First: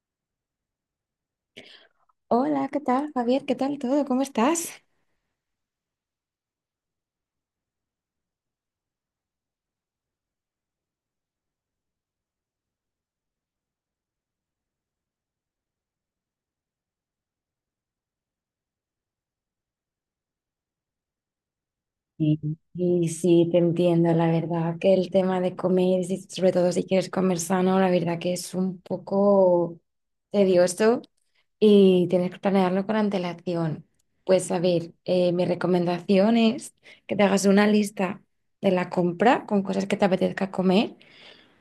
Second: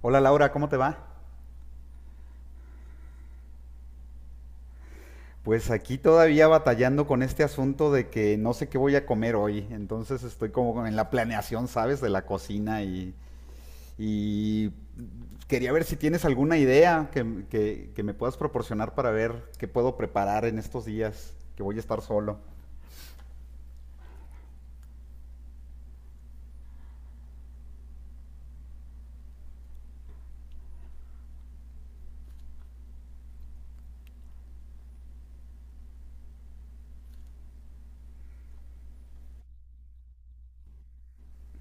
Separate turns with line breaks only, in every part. Hola Laura, ¿cómo te va?
Hola, ¿qué tal, Javier? ¿Qué tal todo? ¿Cómo estás?
Pues aquí todavía batallando con este asunto de que no sé qué voy a comer hoy, entonces estoy como en la planeación, ¿sabes? De la cocina y quería ver si tienes alguna idea que me puedas proporcionar para ver qué puedo preparar en estos días que voy a estar
Sí,
solo.
sí, sí, te entiendo, la verdad que el tema de comer, sobre todo si quieres comer sano, la verdad que es un poco tedioso y tienes que planearlo con antelación. Pues a ver, mi recomendación es que te hagas una lista de la compra con cosas que te apetezca comer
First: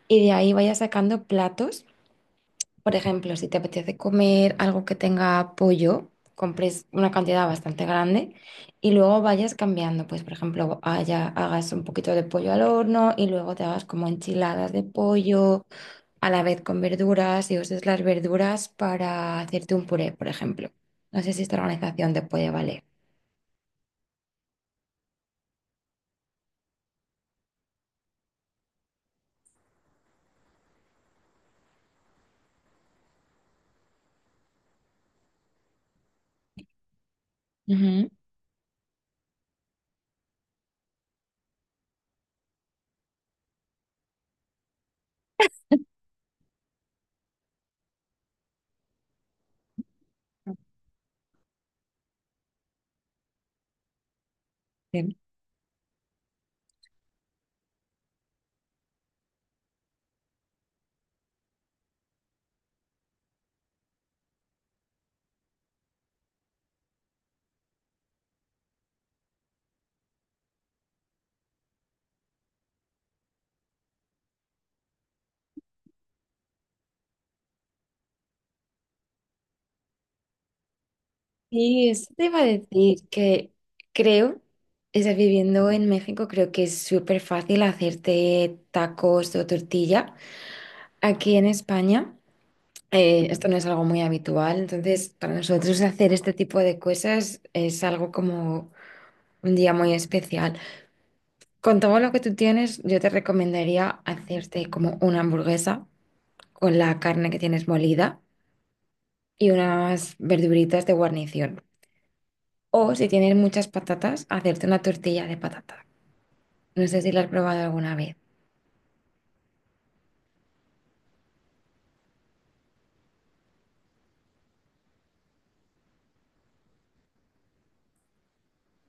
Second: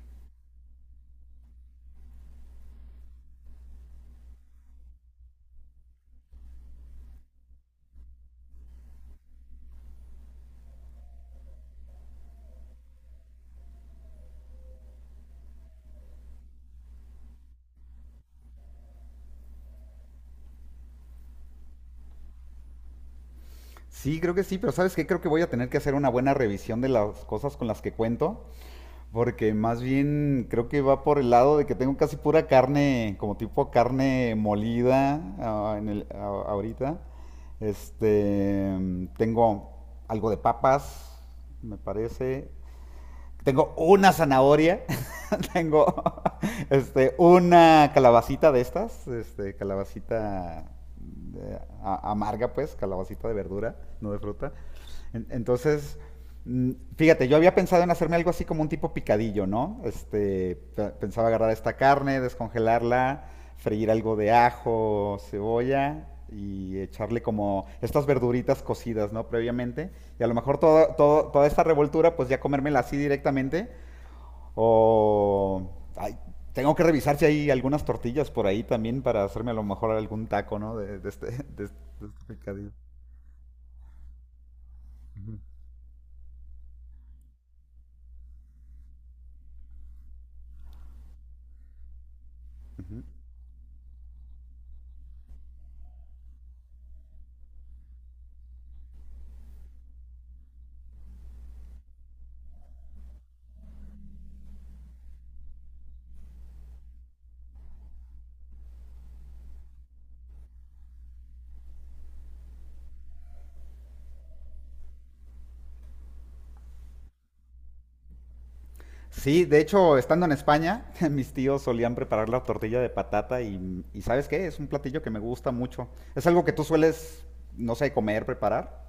y de ahí vayas sacando platos. Por ejemplo, si te apetece comer algo que tenga pollo, compres una cantidad bastante grande y luego vayas cambiando. Pues, por ejemplo, hagas un poquito de pollo al horno y luego te hagas como enchiladas de pollo a la vez con verduras y uses las verduras para hacerte un puré, por ejemplo. No sé si esta organización te puede valer.
Sí, creo que sí, pero ¿sabes qué? Creo que voy a tener que hacer una buena revisión de las cosas con las que cuento, porque más bien creo que va por el lado de que tengo casi pura carne, como tipo carne molida, ahorita.
Ujú.
Este, Tengo algo de papas, me parece. Tengo una zanahoria, tengo una calabacita de estas, calabacita amarga, pues, calabacita de verdura, no de fruta. Entonces, fíjate, yo había pensado en hacerme algo así como un tipo picadillo, ¿no? Pensaba agarrar esta carne, descongelarla, freír algo de ajo, cebolla y echarle como estas verduritas cocidas, ¿no? Previamente. Y a lo mejor todo, toda esta revoltura, pues ya comérmela así directamente. O ay, tengo que revisar si hay algunas tortillas por ahí también para hacerme a lo mejor algún taco, ¿no? De, de este, de este-
Sí,
de
eso
este
te iba a
picadillo.
decir que creo, es decir, viviendo en México, creo que es súper fácil hacerte tacos o tortilla. Aquí en España, esto no es algo muy habitual, entonces para nosotros hacer este tipo de cosas es algo como un día muy especial. Con todo lo que tú tienes, yo te recomendaría hacerte como una hamburguesa con la carne que tienes molida y unas verduritas de guarnición. O si tienes muchas patatas, hacerte una tortilla de patata. No sé si la has probado alguna vez.
Sí, de hecho, estando en España, mis tíos solían preparar la tortilla de patata y ¿sabes qué? Es un platillo que me gusta mucho. ¿Es algo que tú sueles, no sé, comer, preparar?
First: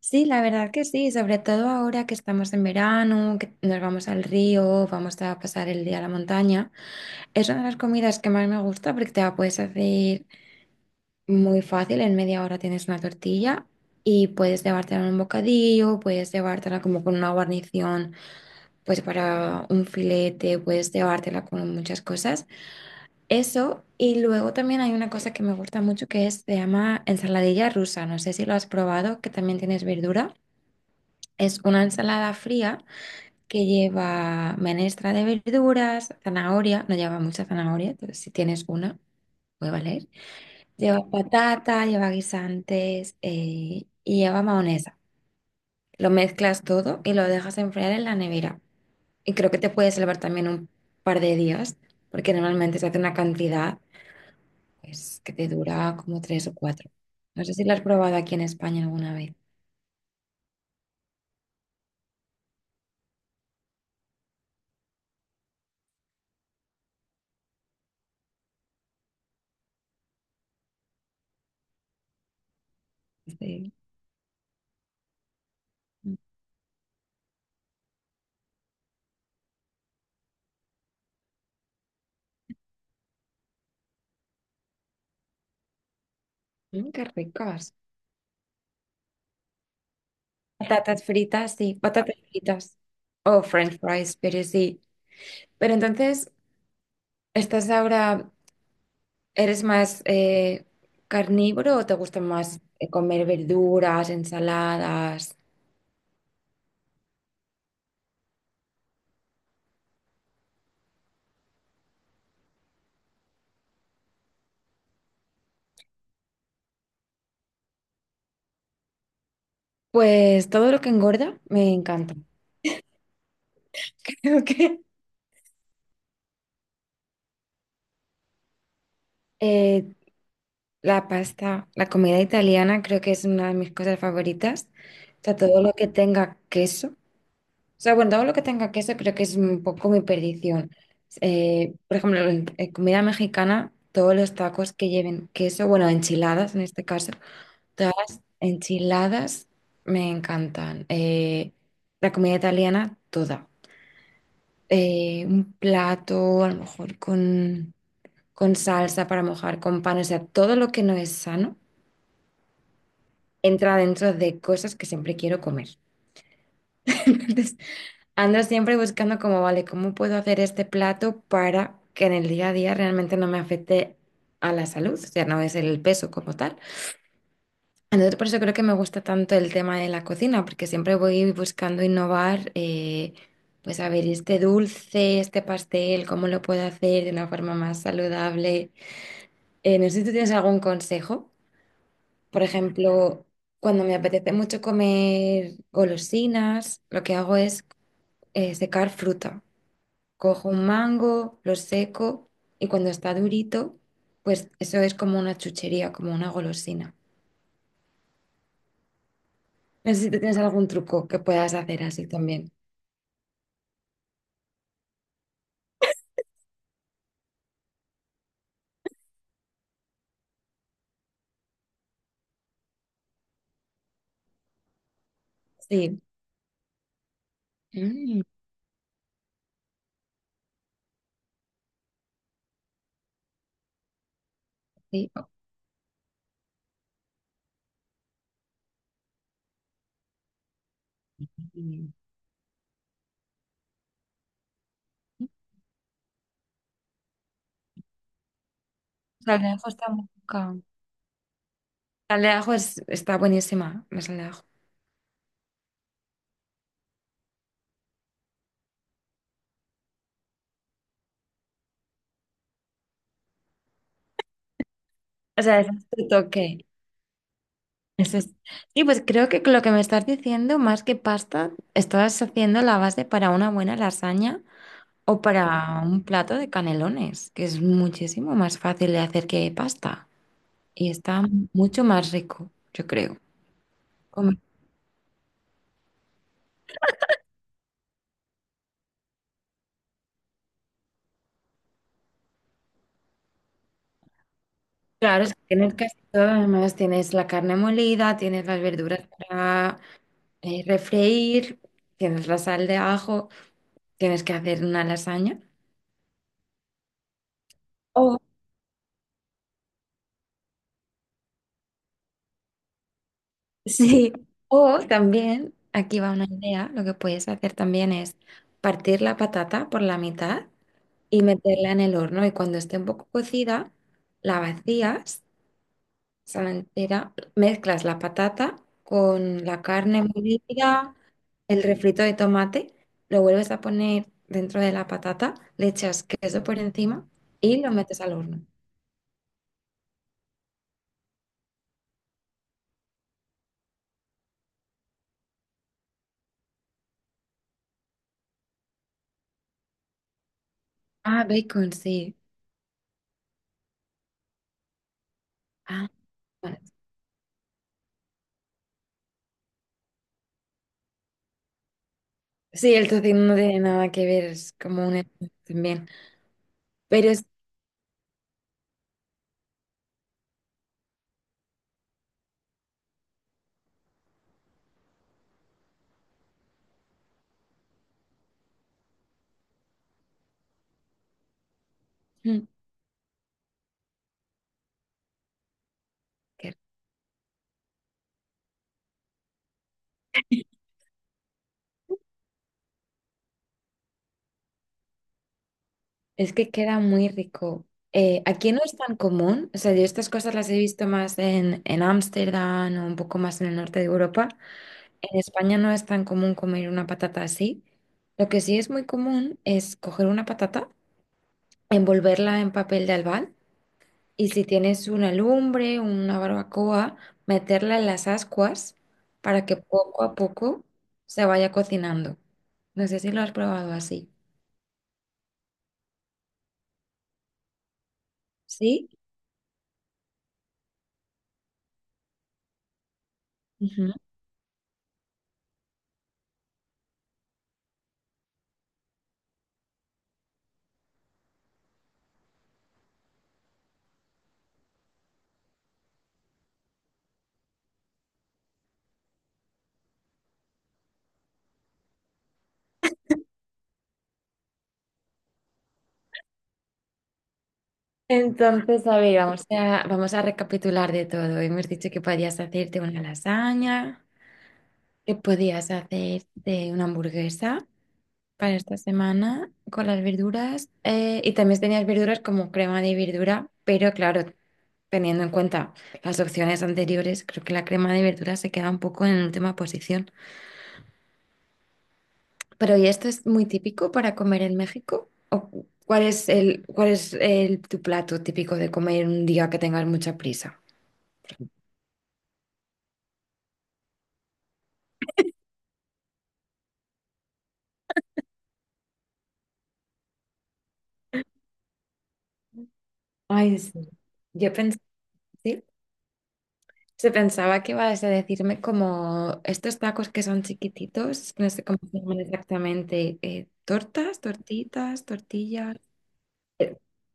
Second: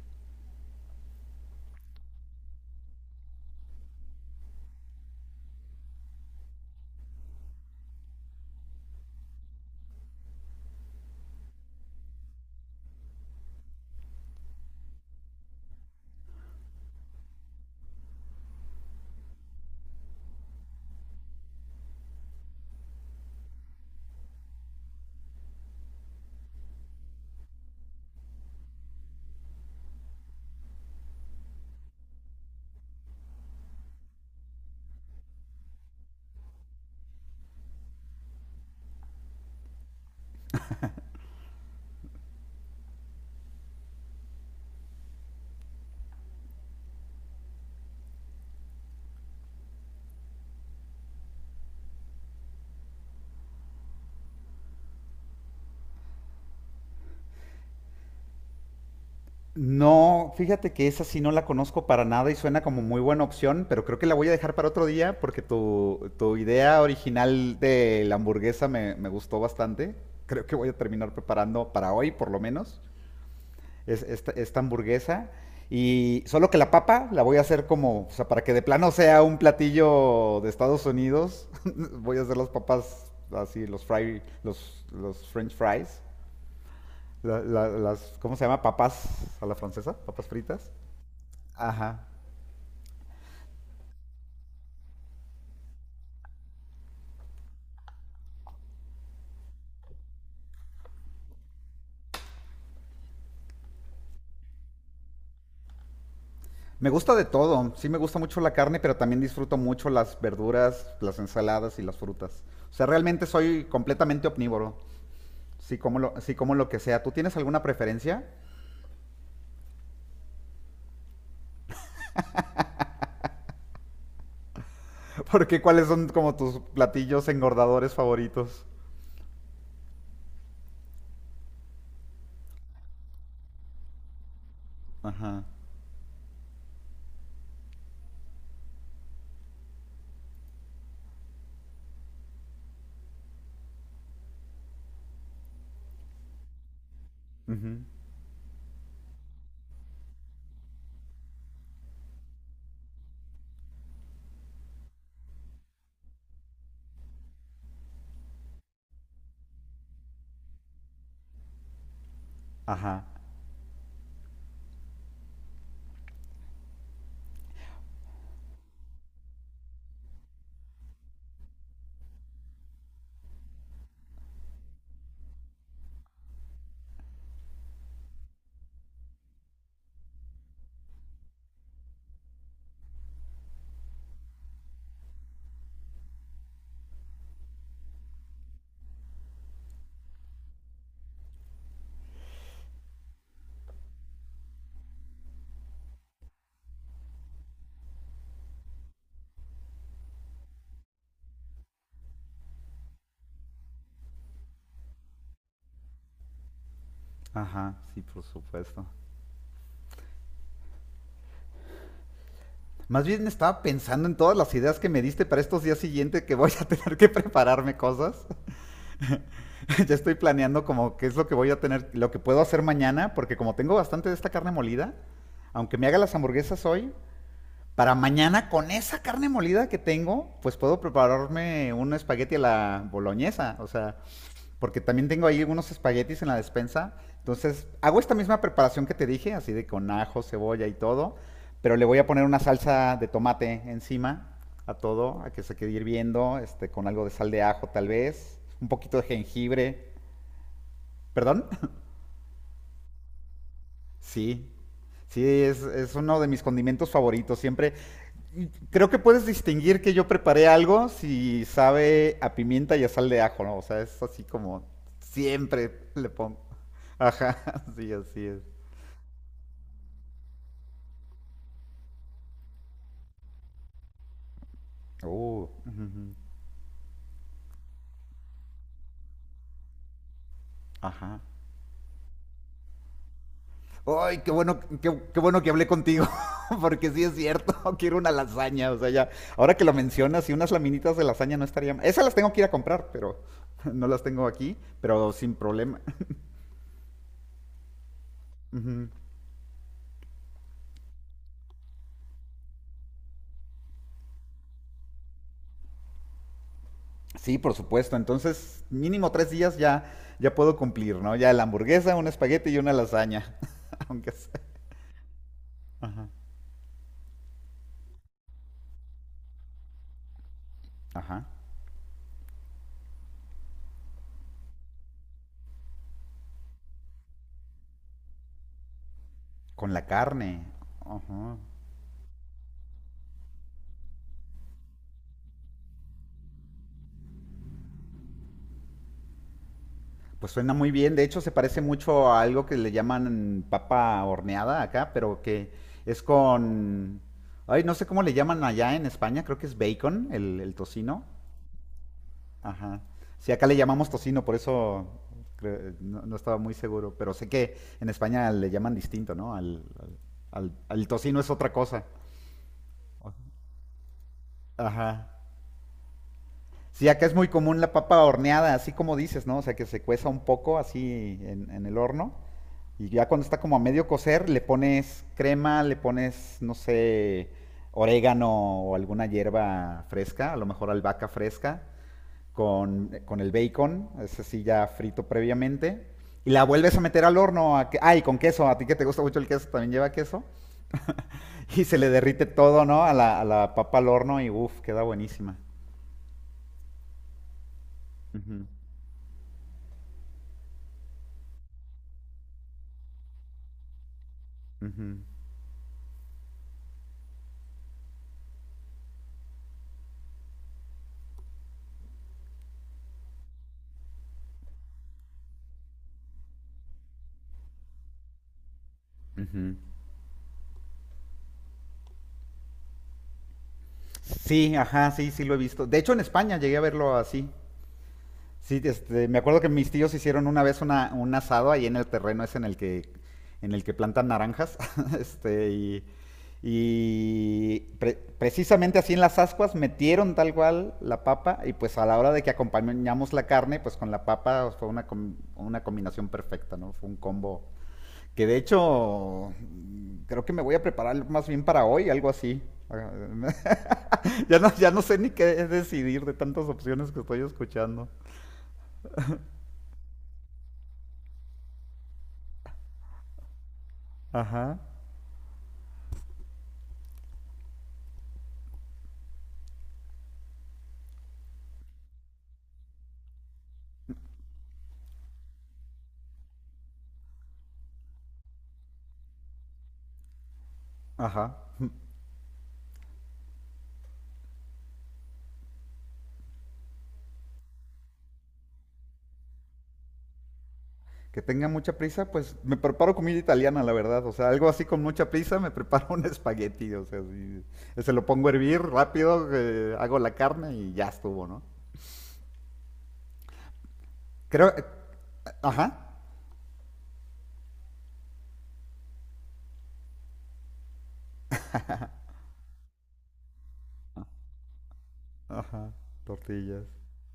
Sí, la verdad que sí, sobre todo ahora que estamos en verano, que nos vamos al río, vamos a pasar el día a la montaña. Es una de las comidas que más me gusta porque te la puedes hacer muy fácil, en media hora tienes una tortilla y puedes llevártela en un bocadillo, puedes llevártela como con una guarnición, pues para un filete, puedes llevártela con muchas cosas. Eso, y luego también hay una cosa que me gusta mucho que es, se llama ensaladilla rusa. No sé si lo has probado, que también tienes verdura. Es una ensalada fría que lleva menestra de verduras, zanahoria, no lleva mucha zanahoria, entonces si tienes una, puede valer. Lleva patata, lleva guisantes y lleva mayonesa. Lo mezclas todo y lo dejas enfriar en la nevera. Y creo que te puede salvar también un par de días, porque normalmente se hace una cantidad, pues que te dura como tres o cuatro. No sé si la has probado aquí en España alguna vez.
No, fíjate que esa sí no la conozco para nada y suena como muy buena opción, pero creo que la voy a dejar para otro día porque tu idea original de la hamburguesa me gustó bastante. Creo que voy a terminar preparando para hoy, por lo menos
Sí.
esta hamburguesa.
Mm,
Y solo que la papa la voy a hacer como, o sea, para que de plano sea un platillo de Estados Unidos, voy a hacer las papas así, los fry, los french fries,
mm, qué ricas.
las, ¿cómo se llama? Papas a la francesa, papas fritas.
Patatas fritas, sí,
Ajá.
patatas fritas. O French fries, pero sí. Pero entonces, ¿estás ahora, eres más carnívoro o te gusta más comer verduras, ensaladas?
Me gusta de todo, sí me gusta mucho la carne, pero también disfruto mucho las verduras, las ensaladas y las frutas. O sea, realmente soy completamente omnívoro, sí como lo que sea. ¿Tú tienes alguna preferencia?
Pues todo lo que engorda me encanta. Creo que
¿Porque cuáles son como tus platillos engordadores favoritos?
eh, la pasta, la comida italiana creo que es una de mis cosas favoritas. O sea,
Ajá.
todo lo que tenga queso. O sea, bueno, todo lo que tenga queso creo que es un poco mi perdición. Por ejemplo, en comida mexicana, todos los tacos que lleven queso, bueno, enchiladas en este caso,
Ujú.
todas las enchiladas me encantan. La comida italiana, toda. Un plato, a lo mejor con salsa para mojar, con pan, o sea, todo lo que no es sano
Ajá.
entra dentro de cosas que siempre quiero comer. Entonces, ando siempre buscando como, vale, ¿cómo puedo hacer este plato para que en el día a día realmente no me afecte a la salud? O sea, no es el peso como tal. Entonces, por eso creo que me gusta tanto el tema de la cocina, porque siempre voy buscando innovar. Pues a ver, este dulce, este pastel, ¿cómo lo puedo hacer de una forma más saludable? No sé si tú tienes algún consejo. Por ejemplo, cuando me apetece mucho comer golosinas, lo que hago es secar fruta. Cojo un mango, lo seco y cuando está durito, pues eso es como una chuchería, como una golosina.
Ajá. Sí, por supuesto.
No sé si tú tienes algún truco que puedas hacer así también.
Más bien estaba pensando en todas las ideas que me diste para estos días siguientes que voy a tener que prepararme cosas. Ya estoy planeando como qué es lo que voy a tener, lo que puedo hacer mañana, porque como tengo bastante de esta carne molida, aunque me haga
Sí.
las hamburguesas hoy, para
Mm.
mañana con esa carne molida que tengo, pues puedo prepararme un espagueti a la boloñesa. O sea, porque también
Sí.
tengo ahí unos espaguetis en la despensa. Entonces, hago esta misma preparación que te dije, así de con ajo, cebolla y todo, pero le
Mm.
voy a poner una salsa de tomate encima a todo, a que se quede hirviendo, con algo de sal de ajo tal vez, un poquito de
Sal de ajo está
jengibre.
muy rica.
¿Perdón?
Sal de ajo es- Está buenísima, la sal de ajo.
Sí. Sí, es uno de mis condimentos favoritos. Siempre. Creo que puedes distinguir que yo preparé algo si sabe a pimienta y a sal de ajo, ¿no? O sea, es así como
O sea, ese
siempre
es tu
le pongo.
toque.
Ajá, sí,
Eso
así
es.
es.
Sí, pues creo que lo que me estás diciendo, más que pasta, estás haciendo la base para una buena lasaña o para un
Ujú,
plato de canelones, que es muchísimo más fácil de hacer que pasta y
ajá.
está mucho más rico, yo creo.
Ay, qué
Como-
bueno, qué bueno que hablé contigo, porque sí es cierto, quiero una lasaña, o sea, ya, ahora que lo mencionas, y unas laminitas de lasaña no estarían, esas las tengo que ir a comprar, pero no las tengo aquí, pero
claro,
sin
es que tienes
problema.
casi todo, además tienes la carne molida, tienes las
Ujú.
verduras para refreír, tienes la sal de ajo, tienes que hacer una lasaña.
Sí, por supuesto. Entonces, mínimo 3 días ya, ya puedo cumplir, ¿no? Ya la hamburguesa, un espagueti y una lasaña. Aunque
Sí,
sea.
o también, aquí
Ajá.
va una idea, lo que puedes hacer también es partir la patata por la mitad y
Ajá.
meterla en el horno y cuando esté un poco cocida, la vacías, o la entera, mezclas la patata con la
Con la
carne
carne.
molida,
Ajá.
el refrito de tomate, lo vuelves a poner dentro de la patata, le echas queso por encima y lo metes al horno.
Pues suena muy bien. De hecho, se parece mucho a algo que le llaman papa horneada acá, pero que es con. Ay, no sé cómo le llaman allá en España. Creo que es bacon, el tocino.
Ah, bacon, sí.
Ajá. Sí, acá le llamamos tocino, por eso
Ah,
no, no estaba muy
bueno.
seguro, pero sé que en España le llaman distinto, ¿no? Al tocino es otra cosa.
Sí, el tocino no tiene nada que ver, es como un...
Ajá.
también.
Sí, acá
Pero
es
es,
muy común la papa horneada, así como dices, ¿no? O sea, que se cueza un poco así en el horno y ya cuando está como a medio cocer le pones crema, le pones, no sé, orégano o alguna hierba fresca, a lo mejor albahaca fresca
Mm.
con el bacon, ese sí ya frito previamente. Y la
que
vuelves a meter al horno. A que, ay, con queso. A ti que te gusta mucho el queso, también lleva queso. Y se le derrite todo, ¿no? A la papa al horno y uff, queda buenísima.
es que queda muy rico.
Ujú,
Aquí no es tan común, o sea, yo estas cosas las he visto más en Ámsterdam o un poco más en el norte de Europa.
ujú,
En España no es tan común comer una patata así. Lo que sí es muy común es coger una patata, envolverla en papel de albal y si tienes una lumbre, una barbacoa, meterla en las ascuas para
ujú.
que poco a poco se vaya cocinando. No sé si lo has probado así.
Sí, ajá, sí, sí lo he visto. De hecho, en España llegué a verlo así. Sí,
¿Sí?
me acuerdo que mis tíos hicieron una vez un asado ahí en el terreno ese en el que, plantan naranjas. este, y y precisamente así en las ascuas metieron tal cual la papa y pues a la hora de que acompañamos la carne, pues con la papa fue una, com- una combinación perfecta, ¿no? Fue un combo que de hecho, creo que me voy a preparar más bien para hoy, algo así. Ya, no, ya no sé ni qué decidir de tantas opciones que estoy escuchando.
Vamos a recapitular de todo. Hemos dicho que podías hacerte una lasaña,
Ajá,
que podías hacerte una hamburguesa para esta semana con las verduras y también tenías verduras como crema de verdura, pero claro, teniendo en cuenta las opciones anteriores, creo que la crema de verdura se queda un poco en última posición.
ajá.
Pero ¿y esto es muy típico para comer en México? ¿O cuál es el, tu plato típico de comer un día que tengas mucha prisa?
Que tenga mucha prisa, pues me preparo comida italiana, la verdad. O sea, algo así con mucha prisa, me preparo un espagueti. O sea, sí, se lo pongo a hervir rápido, hago la carne y ya estuvo, ¿no?
Ay, sí.
Creo,
Yo
eh,
pensé.
ajá,
Se pensaba que ibas a decirme como estos tacos que son chiquititos, no sé cómo se llaman exactamente, tortas, tortitas,
ajá,
tortillas,
tortillas.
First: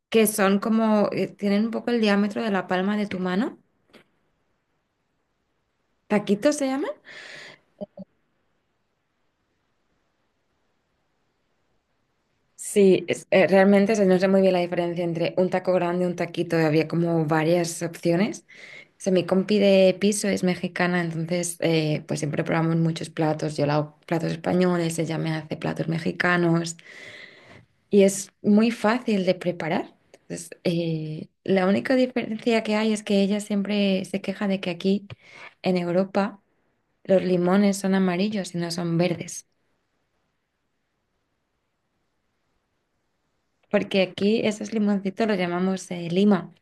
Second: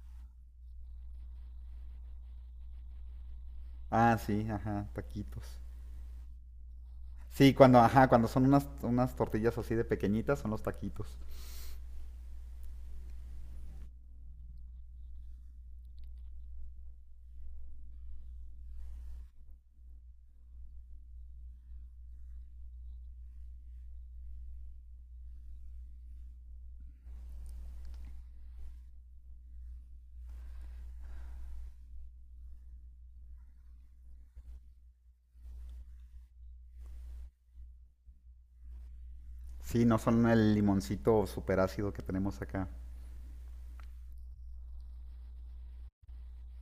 que son como, tienen un poco el diámetro de la palma de tu mano.
Ah, sí, ajá, taquitos.
¿Taquitos se llaman?
Sí, cuando, ajá, cuando son unas tortillas así de pequeñitas, son los taquitos.
Realmente o sea, no sé muy bien la diferencia entre un taco grande y un taquito, había como varias opciones. O sea, mi compi de piso es mexicana, entonces pues siempre probamos muchos platos, yo le hago platos españoles, ella me hace platos mexicanos, y es muy fácil de preparar. Entonces, la única diferencia que hay es que ella siempre se queja de que aquí en Europa los limones son amarillos y no son verdes,
Sí, no son el limoncito súper ácido que tenemos acá.
porque aquí esos limoncitos los llamamos lima.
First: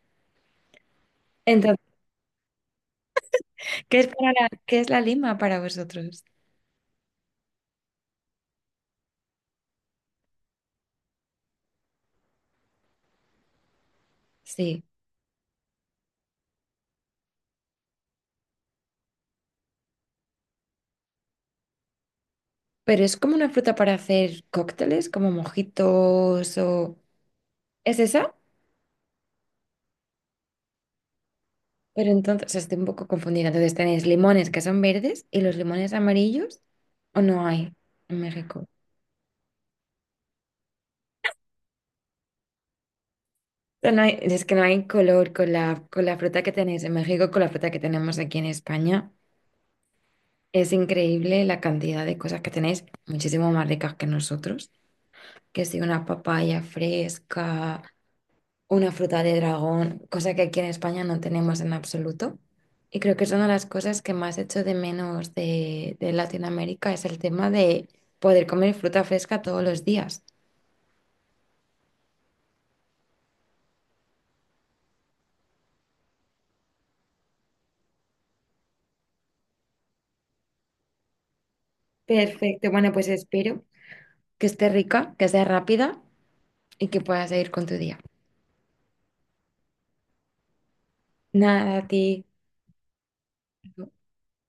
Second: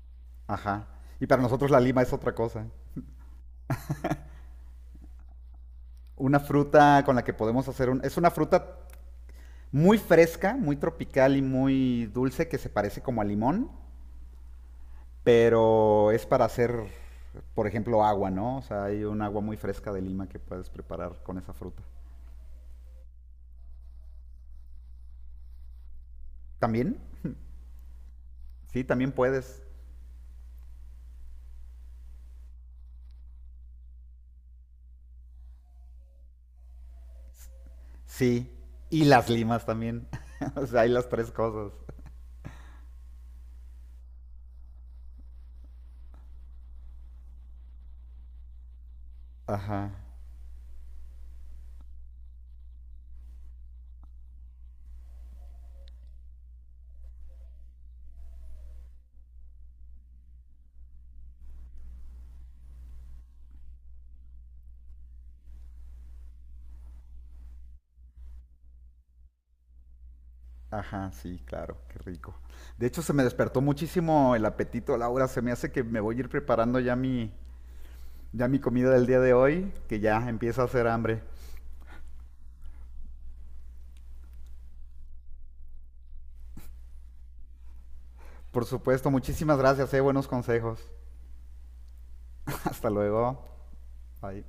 Ajá. Y para nosotros la
Entonces,
lima es otra cosa.
¿qué es la lima para vosotros?
Una fruta con la que podemos hacer un. Es una fruta muy fresca, muy tropical y muy dulce que se parece como a limón,
Sí,
pero es para hacer, por ejemplo, agua, ¿no? O sea, hay un agua muy fresca de lima que puedes preparar con esa fruta.
pero es como una fruta para hacer cócteles, como mojitos o...
¿También?
¿Es esa?
Sí, también puedes.
Pero entonces, o sea, estoy un poco confundida. Entonces, ¿tenéis limones que son verdes y los limones amarillos o no hay en
Sí.
México? O
Y las limas también. O sea, hay las tres cosas.
sea, es que no hay color con la fruta que tenéis en México, con la fruta que tenemos aquí en España.
Ajá.
Es increíble la cantidad de cosas que tenéis, muchísimo más ricas que nosotros. Que si una papaya fresca, una fruta de dragón, cosa que aquí en España no tenemos en absoluto. Y creo que es una de las cosas que más echo de menos de Latinoamérica, es el tema de poder comer fruta fresca todos los días.
Ajá, sí, claro, qué rico. De hecho, se me despertó muchísimo el apetito, Laura. Se me hace que me voy a ir preparando ya mi comida del día de hoy, que ya empieza a hacer hambre.
Perfecto, bueno, pues espero que esté rica, que sea rápida y que puedas seguir con tu día.
Por supuesto, muchísimas gracias, buenos consejos.
Nada, a ti.
Hasta luego. Bye.